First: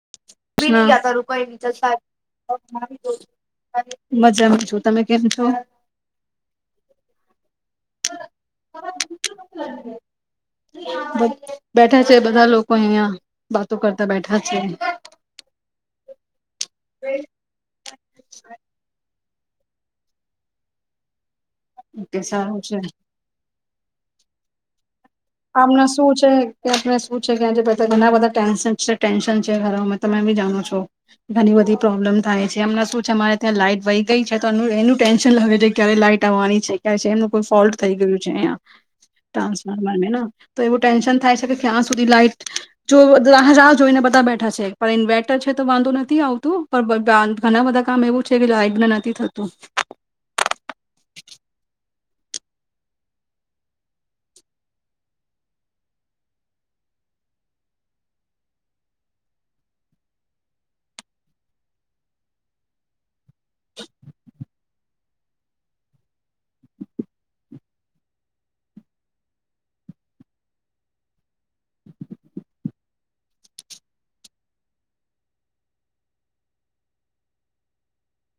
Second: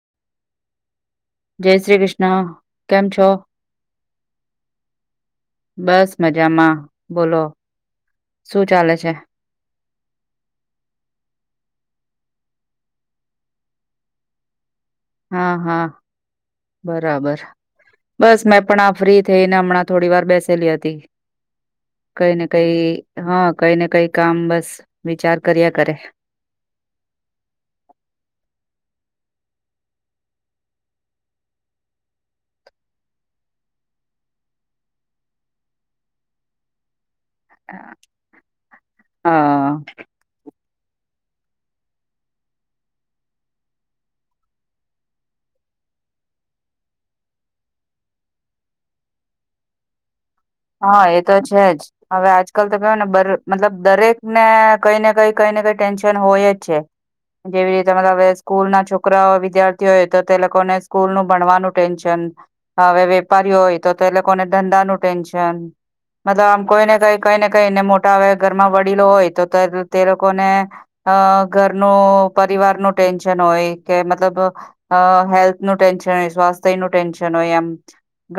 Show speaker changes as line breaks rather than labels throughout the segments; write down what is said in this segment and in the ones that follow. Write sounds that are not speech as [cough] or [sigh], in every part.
[inaudible] [unintelligible]
જય શ્રી કૃષ્ણ કેમ છો
મજામાં છું તમે કેમ છો
બસ મજામાં બોલો શું ચાલે છે
બેઠા છે બધા લોકો અહિયાં વાતો કરતા બેઠા છે
હા હા બરાબર બસ મેં પણ આ ફ્રી થઈને હમણાં થોડી વાર બેસેલી હતી
ઓકે
કઈ ને
સારું
કઈ
છે
હા કઈ ને કઈ કામ બસ વિચાર કર્યા
આમણા
કરે
શું છે કે આપને શું છે કે આજે પણ ઘણા બધા ટેન્શન છે ટેન્શન છે ઘરોમાં તમે એ બી જાણો છો ઘણી બધી પ્રોબ્લેમ થાય છે એમને શું છે અમારે ત્યાં લાઈટ વહી ગઈ છે તો એ એનું ટેન્શન લાગે છે ક્યારે લાઈટ આવવાની છે કે એમ કો ફોલ્ટ થઈ ગયું છે અયા
હા
ટ્રાન્સફ તો એવું ટેન્શન થાય છે કે ક્યાં સુધી લાઈટ જો રાહ રાહ જોઈને બધા બેઠા છે પણ ઇન્વેર્ટર છે તો વાંધો નથી આવતું પણ ઘણા બધા કામ એવું છે કે લાાઈટને નથી થતું
હા એ તો છે જ હવે આજકાલ તો કેવય ને મતલબ દરેક ને કઈ ને કઈ કઈ ને કઈ ટેન્શન હોય જ છે જેવી રીતે મતલબવે સ્કૂલ ના છોકરાઓ વિદ્યાર્થી હોય તો તે લોકોને સ્કૂલ નું ભણવાનું ટેન્શન હવે વેપારી હોય તો એ લોકોને ધંધા નો [inaudible] ટેન્શનમતલબ આમ કોઈ ને કઈ કઈ ને કઈને મોટા આવે ઘરમાં વડીલો હોય તો તે લોકોને અ ઘરનું પરિવાર નું ટેન્શન હોય કે મતલબ હેલ્થ નું ટેન્શન હોય સ્વાસ્થ્ય નું ટેન્શન હોય એમ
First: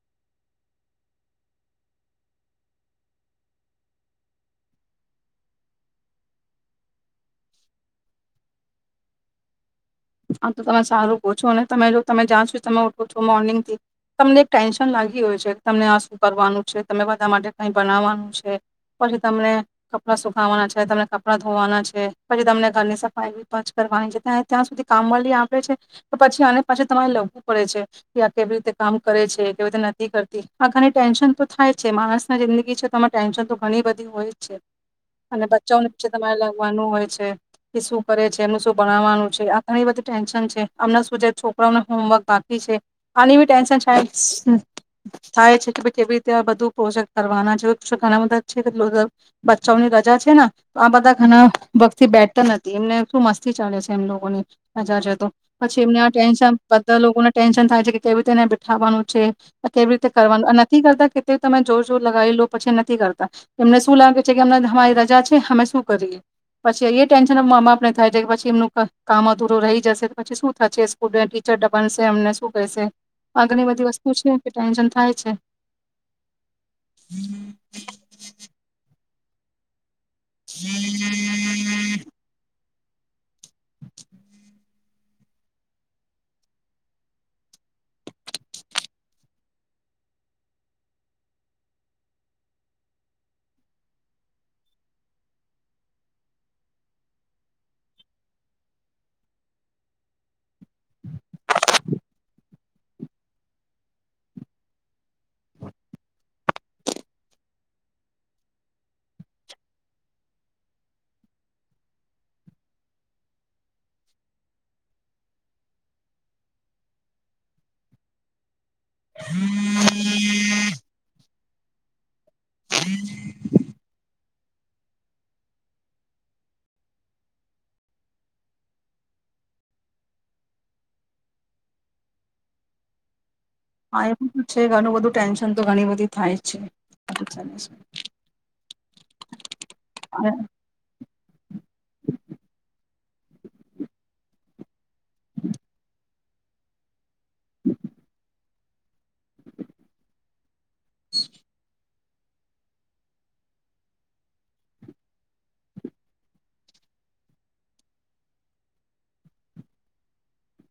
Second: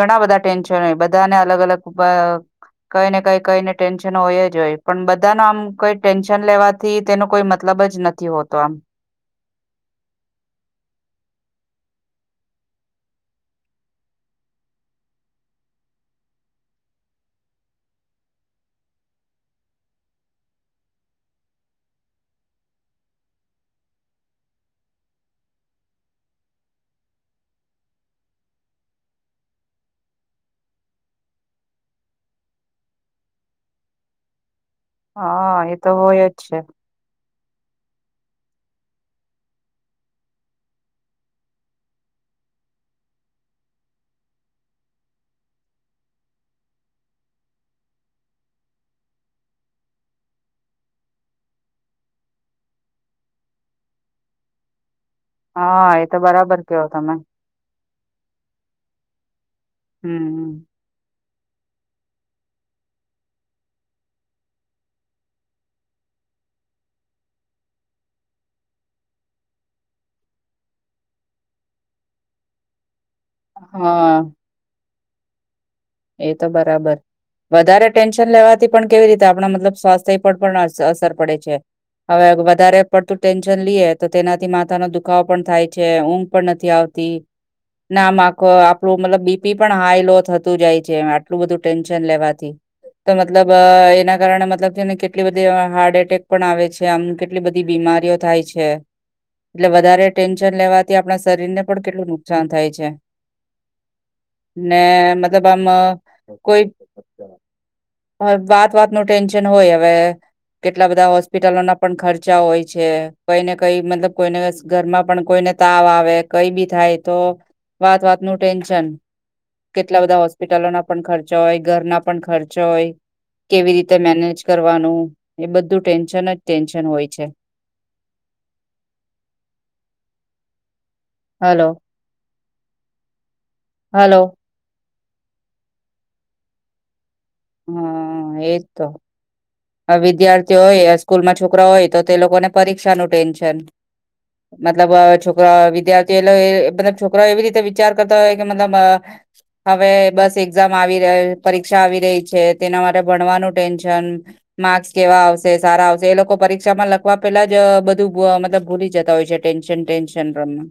ઘણા બધા ટેન્શન હોય બધાને અલગ અલગ કઈ ને કઈ કઈને ટેન્શન હોય જ હોય પણ બધા ન આમ કઈ ટેન્શન લેવાથી તેનો કોઈ મતલબ જ નથી હોતો આમ
આ તો તમે સારું કહો છો અનેને તમે જો તમે જ્યાં સુધી તમે ઉઠો છો મોર્નિંગ થી તમને એક ટેન્શન લાગી હોય છે તમને આ શું કરવાનું છે તમે બધા માટે કઈ બનાવવાનું છે પછી તમને કપડા સુકાવાના છે તમને કપડાં ધોવાના છે પછી તમને ઘરની સફાઈ કરવાની છે ત ત્યાં સુધી કામવાળલી આપે છે તો પછી અને પાછી તમારે લખવું પડે છે કે આ કેવી રીતે કામ કરે છે કેવી રીતે નથી કરતી આ ઘણી ટેન્શન તો થાય જ છે માણસ ના જિંદગી છે તોમે ટેન્શન તો ઘણી બધી હોય જ છે અને
હા એ
બચ્ચા
તો
પછે
હોય જ
તમારે
છે
લાગવાનું હોય છે એ શું કરે છે એનું શું ભણવાનું છે આમ ઘણી બધી ટેન્શન છે અમનાં શું જે છોકરાઓને હોમવર્ક બાકી છે આની બી ટેન્શનદ થાય છે કે ભ કેવી રીતે બધું પ્રોજેક્ટ કરવાના છે ઘણા બધા છે બચ્ચાઓની રજા છે ને તો આ બધા ઘણા વર્થી બેટર નથી એમને શું મસ્તી ચાલે છે એમ લોકોની હા જાત જાત ની પછી
હા
એમને
એ
આ
તો
ટેન્શન
બરાબર કેવો
બધા
તમે
લોકોને ટેન્શન થાય છે તેવી તેને બેઠાવાનું છે આ કેવી રીતે કરવાનું
હમ
આ નક્કી કરતા કે તો તમે જોર જોર લગાવી લો પછી નથી કરતા એમને શું લાગે છે કેમ હમારી રજા છે હમે શું કરીએ પછી એ ટેન્શન મા બાપ ને થાય છે કે પછી એમનું પ કામ દૂર રહી જશે તો પછી શું થાસે સ્ટુડન્ટ ટીચર ડપનસે અમને શું કહેશે. આગની બધી વસ્તુ
હા
છું કે ટેન્શન થાય છે.
એ તો બરાબર વધારે ટેન્શન લેવાથી પણ કેવી રીતે આપણા મતલબ સ્વાસ્થ પર પણ અસ અસર પડે છે. હવે વધારે પડતું ટેન્શન લઈએ તો તેનાથી માથાનો દુ ખાવો પણ થાય છે. ઊંઘ પણ નથી આવતી. ના માકો આપડું મતલબ બીપી પણ હાઈ લો થ થઇ જાય છે. આટલું બધું ટેન્શન લેવાથી. તો મતલબ એના કારણે મતલબ છે ને કેટલી બધી હાર્ટ એટેક પણ આવે છે. આમ કેટલી બધી બીમારીઓ થાય છે. એટલે વધારે ટેન શન લેવાથી આપણા શરીરને પણ કેટલું નુકસાન થાય છ છે ને મ ત આમ કોઈ વાત વાત નું ટેન્શન હોય. અવે કેટલા બધા હોસ્પિટલોના પણ ખર્ચા હોય છે. કઈને કઈ મતલબ કોઈને ઘરમાં પણ કોઈને તાવ આવે કઈ બી થાય તો વાત વાત નું ટેન્શ કેમ કે ટલા બધા હોસ્પિટલો ના પણ ખર્ચા હોય. ઘરના પણ ખર્ચા હોય. કેવી રીતે મે મેનેજ કરવાનું ને બધું ટેન્શન જ ટેન્શન હોય છે. હલો.
હા એ
હલો
[unintelligible] છે ઘનુ વધુ ટેન્શન તો ઘણી બધી થાય છે. આ તો ચાલે છે.
હા એજ તો. અવિદ્યાર્થીઓ હોય સ્કૂલમાં છોકરા હોય તો તે લોકોને પરીક્ષાનું ટેન્શન. મતલબ અ છોકરા વિદ્યાર્થી લઇ મતલબ છોક કરાઓ એવી રીતે વિચાર કરતા હોય મતલબ બ હવે બસ એક ઝામ આવી રહ્યું, પરીક્ષા આવી રહી. છે તેના માટે ભણવાનું ટેન્શન માર્ક્સ કેવા આવશે? સારા આવશે? એ લોકો પરીક્ષામાં લખવા પેલા જ બધું બો મતલબ ભૂલી જતા હોય છે. ટેન્શન ટેન્શન પ્રમા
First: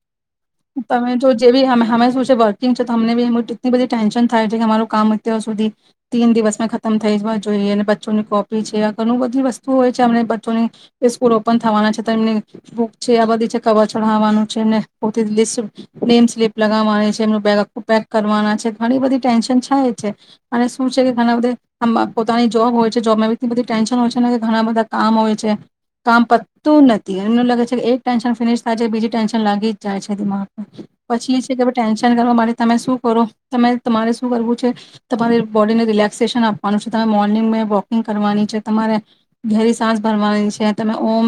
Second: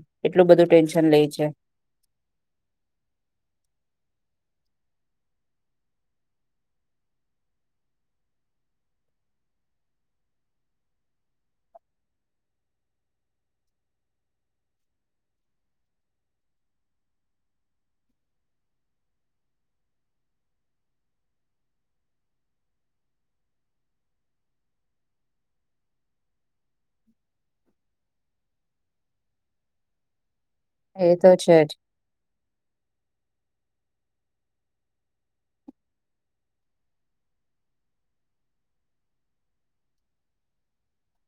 તમે જો જે બી હમ હમે શું છે વર્કિંગ છે તો હમને બી કેટલી બધી ટેન્શન થાય છે કે અમારું કામ અત્યાર સુધી તીન દિવસમાં ખતમ થઈ જવા જોઈએ. ને બચ્ચોની કોપી છે. આ ઘણું બધી વસ્તુ હોય છે. એમને બચ્ચોની સ્કૂલ ઓપન થવાના છે, તેમની બુક છે, આ બધી છે કવર ચઢાવવાનું છે. [unintelligible] નેમ સ્લીપ લગાવવાની છે એમનું બેગ આખું પેક કરવાના છે. ઘણી બધી ટેન્શન થાય છે. અને શું છે કે ઘણા બધા અમાં પોતાની જોબ હોય છે. જોબમા એવી રીતે બધી ટેન્શન હોય છે, ને એ ભણવા બધા કામ હોય છે. કામ પતું નથી એમને લાગે છે કે એક ટેન્શન ફિનિશ થાય છે બીજી ટેન્શન લાગી જાય છે દિમાગ પછી એ છે કે ભ ટેન્શન કરવા માટે તમે શું કરો તમે મારે શું કરવું છે તમારે બોડીને રિલેક્સેશન આપવાનું છે. તમે મોર્નિંગ મે વોકિંગ કરવાની છે. તમારે ઘેરી સાસ ભરવાની છે. તમે ઓમ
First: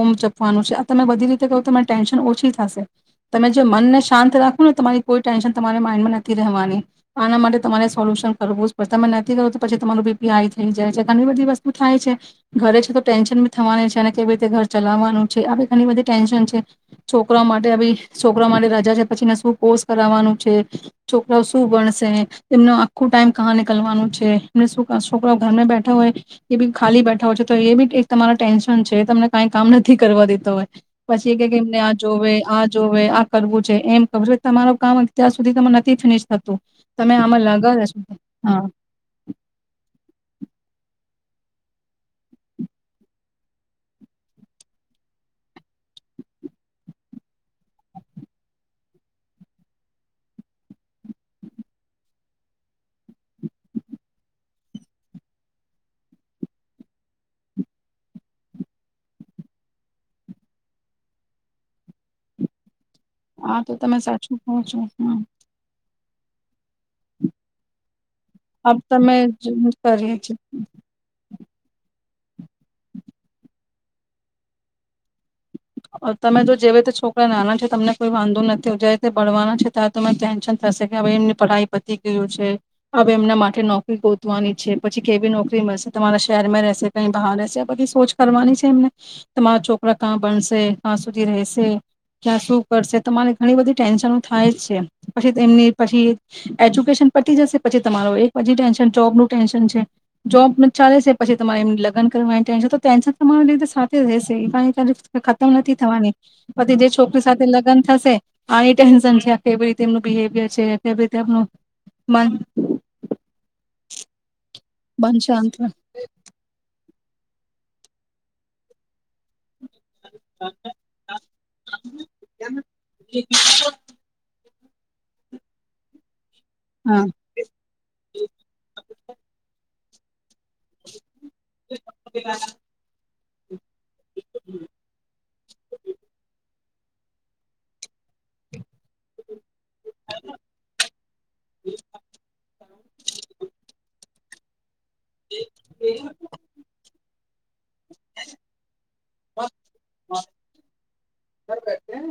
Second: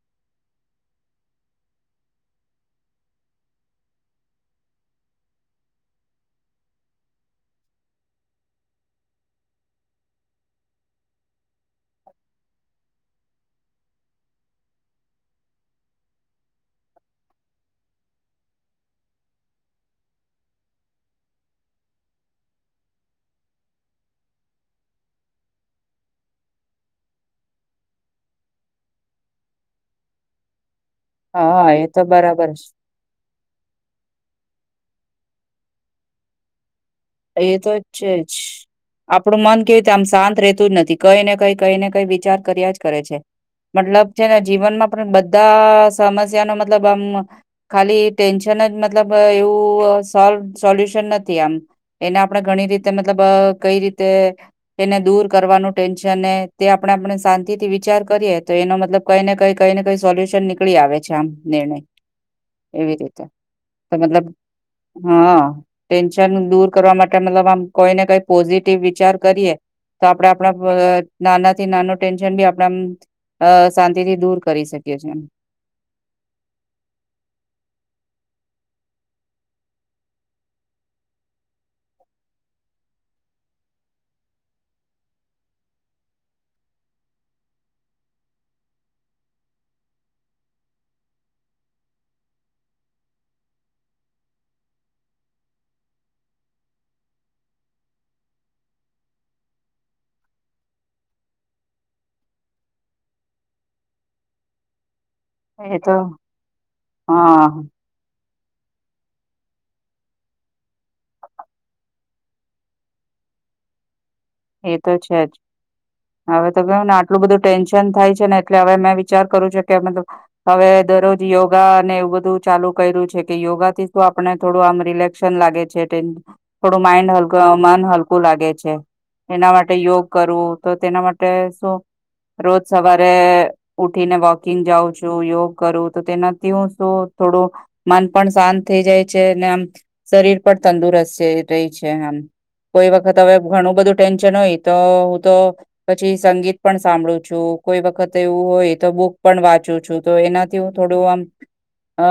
ઓમ જપવાનું છે. આ તમે બધી રીતે કરો તમારી ટેન્શન ઓછી થાશે. તમે જો મનને શાંત રાખો ને તમારી કોઈ ટેન્શન તમારે માઇન્ડમાં નથી રહેવાની. આના માટે તમારે સોલ્યુશન કરવું જ પડશે. તમે નથી કરું તો પછી તમારું બીપી હાઈ થઈ જાય છે. ઘણી બધી વસ્તુ થાય છે ઘરે છે તો ટેન્શન બી થવાની છે અને કેવી રીતે ઘર ચલાવવાનું છે. આવી ઘણી બધી ટેન્શન છે. છોકરા માટે ભી છોકરા મારી રજા છે. પછીને શું કોર્સ કરાવવાનું છે. છોકરા શું ભણશે? એનો આખું ટાઈમ કાં નીકલવાનું છે. એ છોકરા ઘરને બેઠા હોય એ બી ખાલી બેઠા હોય છે તો એ બી તમારા ટેન્શન છે તમને કઈ કામ નથી કરવા દેતા હોય પછી કે કે
હા
એમને
એ
આ
તો
જોવે
બરાબર છે
આ જોવે આ કરવું છે એમ કરવું તમારું કામ અત્યાર સુધી ત નથી ફિનિશ થતું તમે આમાં
એ તો
લગા
જ
રહેશો
છે જ.
હા
આપડું મન કેવીતે આમ શાંત રે ું જ નથી કઈ ને કઈ કઈ ને કઈ વિચાર કર્યા જ કરે છે મતલબ છે ને જીવનમાં પણ બધા સમસ્યાનો મતલબ આમ ખાલી ટેન્શન જ મતલબ એવું સો સોલ્યુશન નથી આમ એને આપણે ઘણી રીતે મતલબ કઈ રીતે એને દૂર કરવાનું ટેન્શન તે આપણે આપણે શાંતિ થી વિચાર કરીએ તો એનો મતલબ કઈ ને કઈ કઈ ને કઈ સોલ્યુશન નીકળી આવે છે આમ નિર્ણય એવી રીતે
આ તો તમે
મતલબ
સાચું કહો છો
હા ટટેન્શન દૂર કરવા માટે મતલબ આમ કોઈ ને કઈ પોઝિટિવ
આપ તમે
વિચાર કરીએ તો
કરીએ
આપડે
છે
આપણા નાના થી નાનો ટેન્શની આપ શાંતિથી દૂર કરી શકીએી
તમે જો જે રીતે છોકરા નાના છે તમને કોઈ વાંધો નથી જાયીતે ભણવાના છે ત્યાં ત ટેન્શન થશે કે હવે એમની પઢાઈ પતી ગયું છે હવે એમના માટે નોકરી ગોતવાની છે પછી કેવી નોકરી મળશે તમારા શહેરમાં રહેશે કઈ બહાર રહેશે બધી સોચ કરવાની છે એમને તમા મારા છોકરા ક્યાં ભણશે ક્યાં સુધી રહેશે ક્યાં શું કરશે તમારે ઘણી બધી ટેન્શનો થાય જ છે પછી એની પછી એજ્યુકેશન પટી જશે પછી તમાર એક પછી ટેન્શન જોબ નું ટેન્શન છે જોબ ચાલે છે પછી તમારે એમ લગન કરવાની ટેન્ તો ટેન્શન તમારી લીધ સાથે રહેશે ખતમ
એ
નથી
તો
થવાની પછી જે છોકરી સાથે
હા
લગ્ન થશે આની ટેન્શન છે આ કેવી રીતે એમનું બિવિયર છે કેવી રીતે એમનું મ
એ તો છે જ હવે તો કેવું નાટ આટલું બધું ટેન્શન થાય છે ને એટલે હવે મેં વિચાર કરું છે કે મતલબ હવે દરરોજ યોગા ને એવું બધું ચાલુ કર્યું છે કે યોગા થી શું આપણે થોડું આમ રિલેક્શન લાગે છે થોડું
હા
માઈન્ડ હલકું મન હલકું લાગે છે માટે યોગ કરવું તો તેના માટે શું રોજ સવાર આપે ઉઠી ને વોકિંગ જાઉં છું યોગ કરું તો તેનાથી હું શું થોડું મન પણ શાંત થઈ જાય છે ને આમ શરીર પણ તંદુરસ્ત રહી છે આમ કોઈ વખત હવે ઘણું બધું ટેન્શન હોય તો હું તો પછી સંગીત પણ સાંભળું જો કોઈ વખત એવું હોય તો બુક પણ વાંચું છું તો એનાથી હું થોડું આમ અ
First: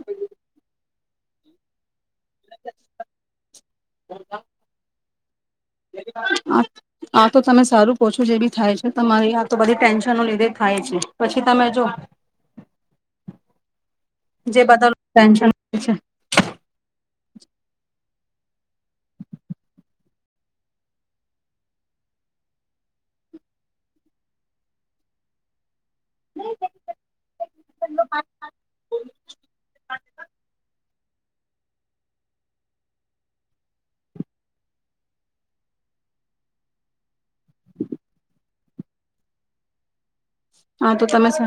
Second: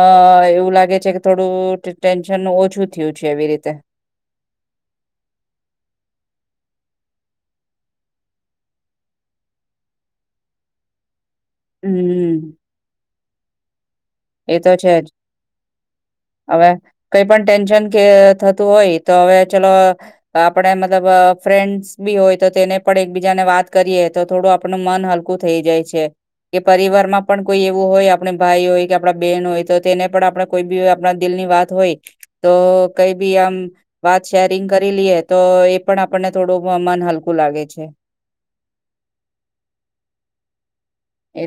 એવું લાગે છે થોડું ટેન્શનનું ઓછું થયું છે એવી રીતે
આ તો તમે સારું પછો જે બી થાય છે તમારી આ તો બધી ટેન્શન લીધે થાય છે. પછી તમે જો
હમ્મ, એ
જે
તો
બધા
છે જ
ટેન્શન છે
હવે કઈ પણ ટેન્શન કે થતું હોય તો હવે ચલો આપણે મતલબ ફ્રેન્ડસ બી હોય તો તેને પણ એકબીજાને વાત કરીએ તો થોડું આપણું મન હલકું થઈ જાય છે કે પરિવાર માં પણ કોઈ એવું હોય આપણે ભાઈ હોય કે હોય તો તેને પણ આપણે કોઈ આપ દિલની વાત હોય તો કઈ બી આમ વાત શેરિંગ કરી લઈએ તો એ પણ આપને થોડું મન હલકું લાગે છે.
હા તો તમે
એ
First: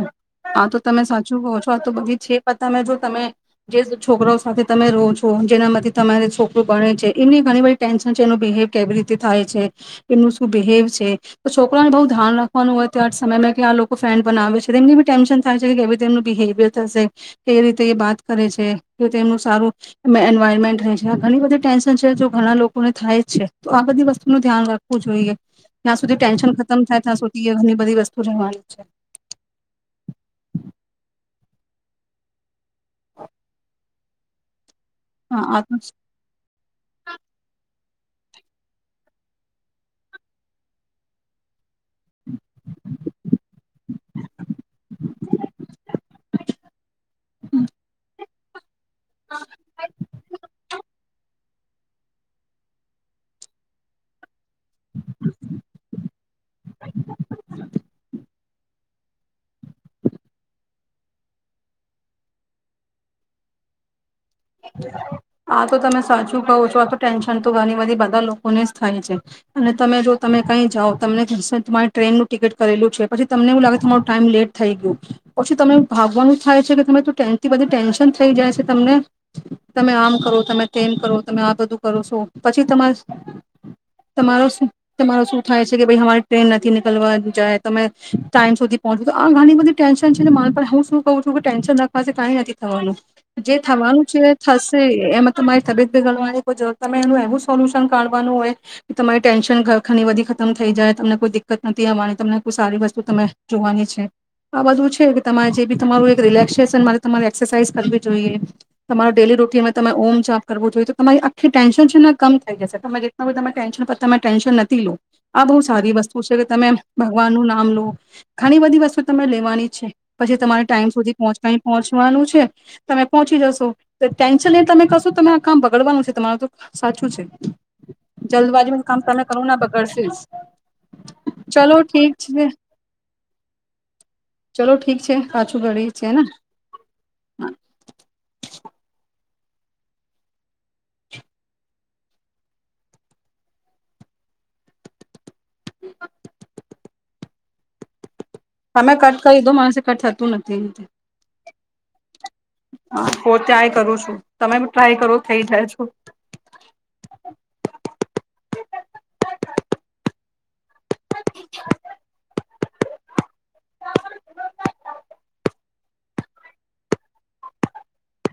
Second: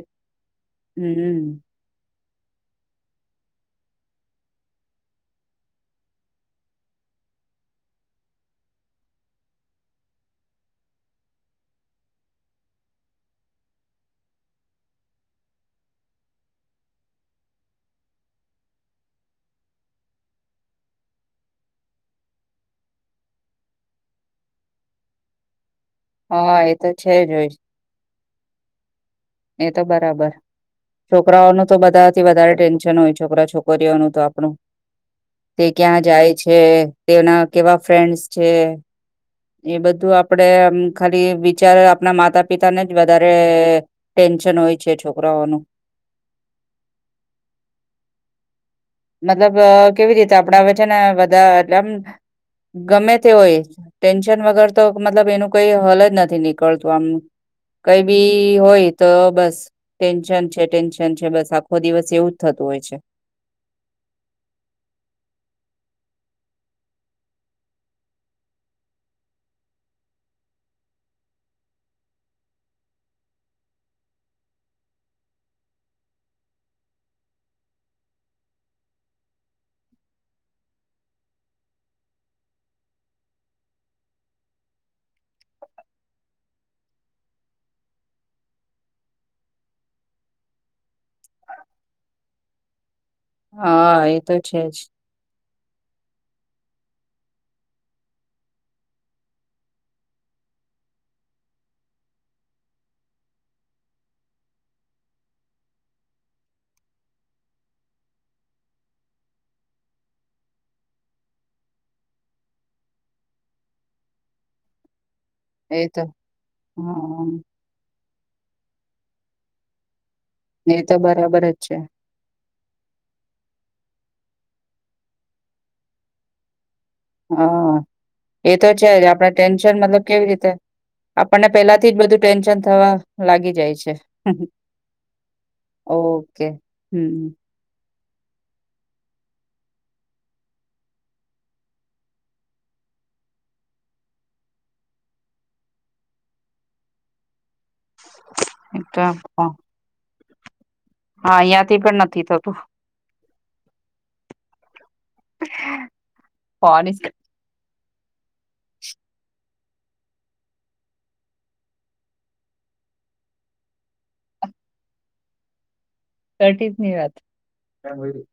હા તો તમે સાચું કહો
હમ
છો આ તો બધી જ તમે જો તમે જે છોકરાઓ સાથે તમે રહો છો જેનામાંથી તમારે છોકરું ગણે છે એમની ઘણી બધી ટેન્શન છે એનું બિહેવ કેવી રીતે થાય છે એમનું શું બિહેવ છે તો છોકરાને બહુ ધ્યાન રાખવાનું હોય તં સમયમાં કે આ ફ્રેન્ડ બનાવે છે તેમની બી ટેન્શન થાય છે કે કેવી રીતેનું બિહેવિયર થશે કેવી રીતે એ વાત કરે છે કે તેમનું સારું એન્વાયરમેન્ટ રહે છે આ ઘણી બધી ટેન્શન છે જો ઘણા લોકોને થાય જ છે તો આ બધી વસ્તુનું ધ્યાન રાખવું જોઈએ. ત્યા સુધી ટેન્શન
હા એ
ખતમ
તો છે
થાય્યાં
જ
સુધી
હોય
એ ઘણી બધી જવા. [inaudible]
એ તો બરાબર છોકરાઓનું તો બધાથી વધારે ટેન્ હોય છોકરા છોકરીઓ ન તો આપણું
હા આ
તે
તો
ક્યાં જાય છે તેના કેવા ફ્રેન્ડ છે એ બધું આપડે ખાલી વિચાર આપણા માતા પિતા ને જ વધારે ટેન્શન હોય છે છોકરાઓનું. મતલબ કેવી રીતે આપણા વચ્ચે ને બધા એમ ગમે તે હોય વગર તો મતલબ એનું કઈ હલ જ નથી નીકળતું આમ કઈ બી હોય તો બસ ટેન્શન છે ટેન્શન છે બસ આખો દિવસ એવું જ થતું હોય છે.
આા તો તમે સાચું કહો છો આ તો ટેન્શન તો ઘણી બધી બધા લોકોને જ થાય છે અને તમે જો તમે કઈ જાઓ તમને તમારી ટ્રેનનું ટિકિટ કરેલું છે પછી તમને એવું લાગે તમારો ટાઈમ લેટ થઈ ગયો પછી તમે ભાગવાનું થાય છે કે તમે ટેનથી બધી ટેન્શન થઈ જાય છે તમને. તમે આમ કરો તમે તેમ કરો તમે આ બધું કરો છો પછી તમા તમારો તમારો શું થાય છે કે ભ અમારી ટ્રેન નથી નીકળવા જાય તમે ટાઈમ સુધી પહોંચો તો આ ઘણી બધી ટેન્શન છે ને માન પર હું શું કું છું કે ટેન્શન રાખવા કઈ નથી થવાનું. જે થવાનું
હા એ તો છે
થશે
જ
એમાં તમારી [unintelligible] રે ત એનું એવું સોલ્યુશન કાઢવાનું હોય કે તમારી ટેન્શન ઘ ઘની બધી ખતમ થઈ જાય તમને કોઈ દિકકત નથી આવવાની તમને કોઈ સારી વસ્તુ ત જોવાની છે આ બધું છે કે તમારે જે બી તમારું રિલેક્સેશન મારે તમારે એક્સરસાઇઝ કરવી જોઈએ. તમારેું ડેલી રૂટીનમાં તમે ઓમ જાપ કરવો જોઈએ તો તમારી આખી ટેન્શન છે ને કમ થઈ જશે તમે જેટલા બી તમે ટેન્શન પર તમે ટેન્શન નથી લો. આ બહુ
એ
સારી
તો
વસ્તુ છે કે તમે
હા
ભગવાન નું નામ લો. ઘણી બધી વસ્તુ તને લેવાની છે. પછી તમારે
એ
ટાઈમ
તો
સુધી
બરાબર
પહચ
જ છે
પહોંચવાનું છે તમે પહોંચી જશો. ટેન્શન લઈને તમે કશો તમે આ કામ બગડવાનું છે તમાર તો સાચું છે
હા એ તો
જલ્દબાજીમાં
છે
કામ
જ
તમે
આપણે
કરો ના
ટેન્શન
બગડશે
મતલબ કેવી
જ
રીતે આપણને પેલા
ચલો
થી જ
ઠીક
બધું
છે
ટેન્શન થવા લાગી જાય છે
ચલો ઠીક છે પાછું ઘડી છે ને
ઓકે હમ્મ.
[inaudible]
એક
તમે
તો
કટ કરી
ફ
દો [unintelligible] તુ નથી એમ
હા અહિયાં થી પણ નથી થતું
[inaudible] હુ ત્યાંય કરું છું તમે ટ્રાય કરો થઇ જાય છો.
ફોન જ
[inaudible]
કટી જ ની વાત [unintelligible]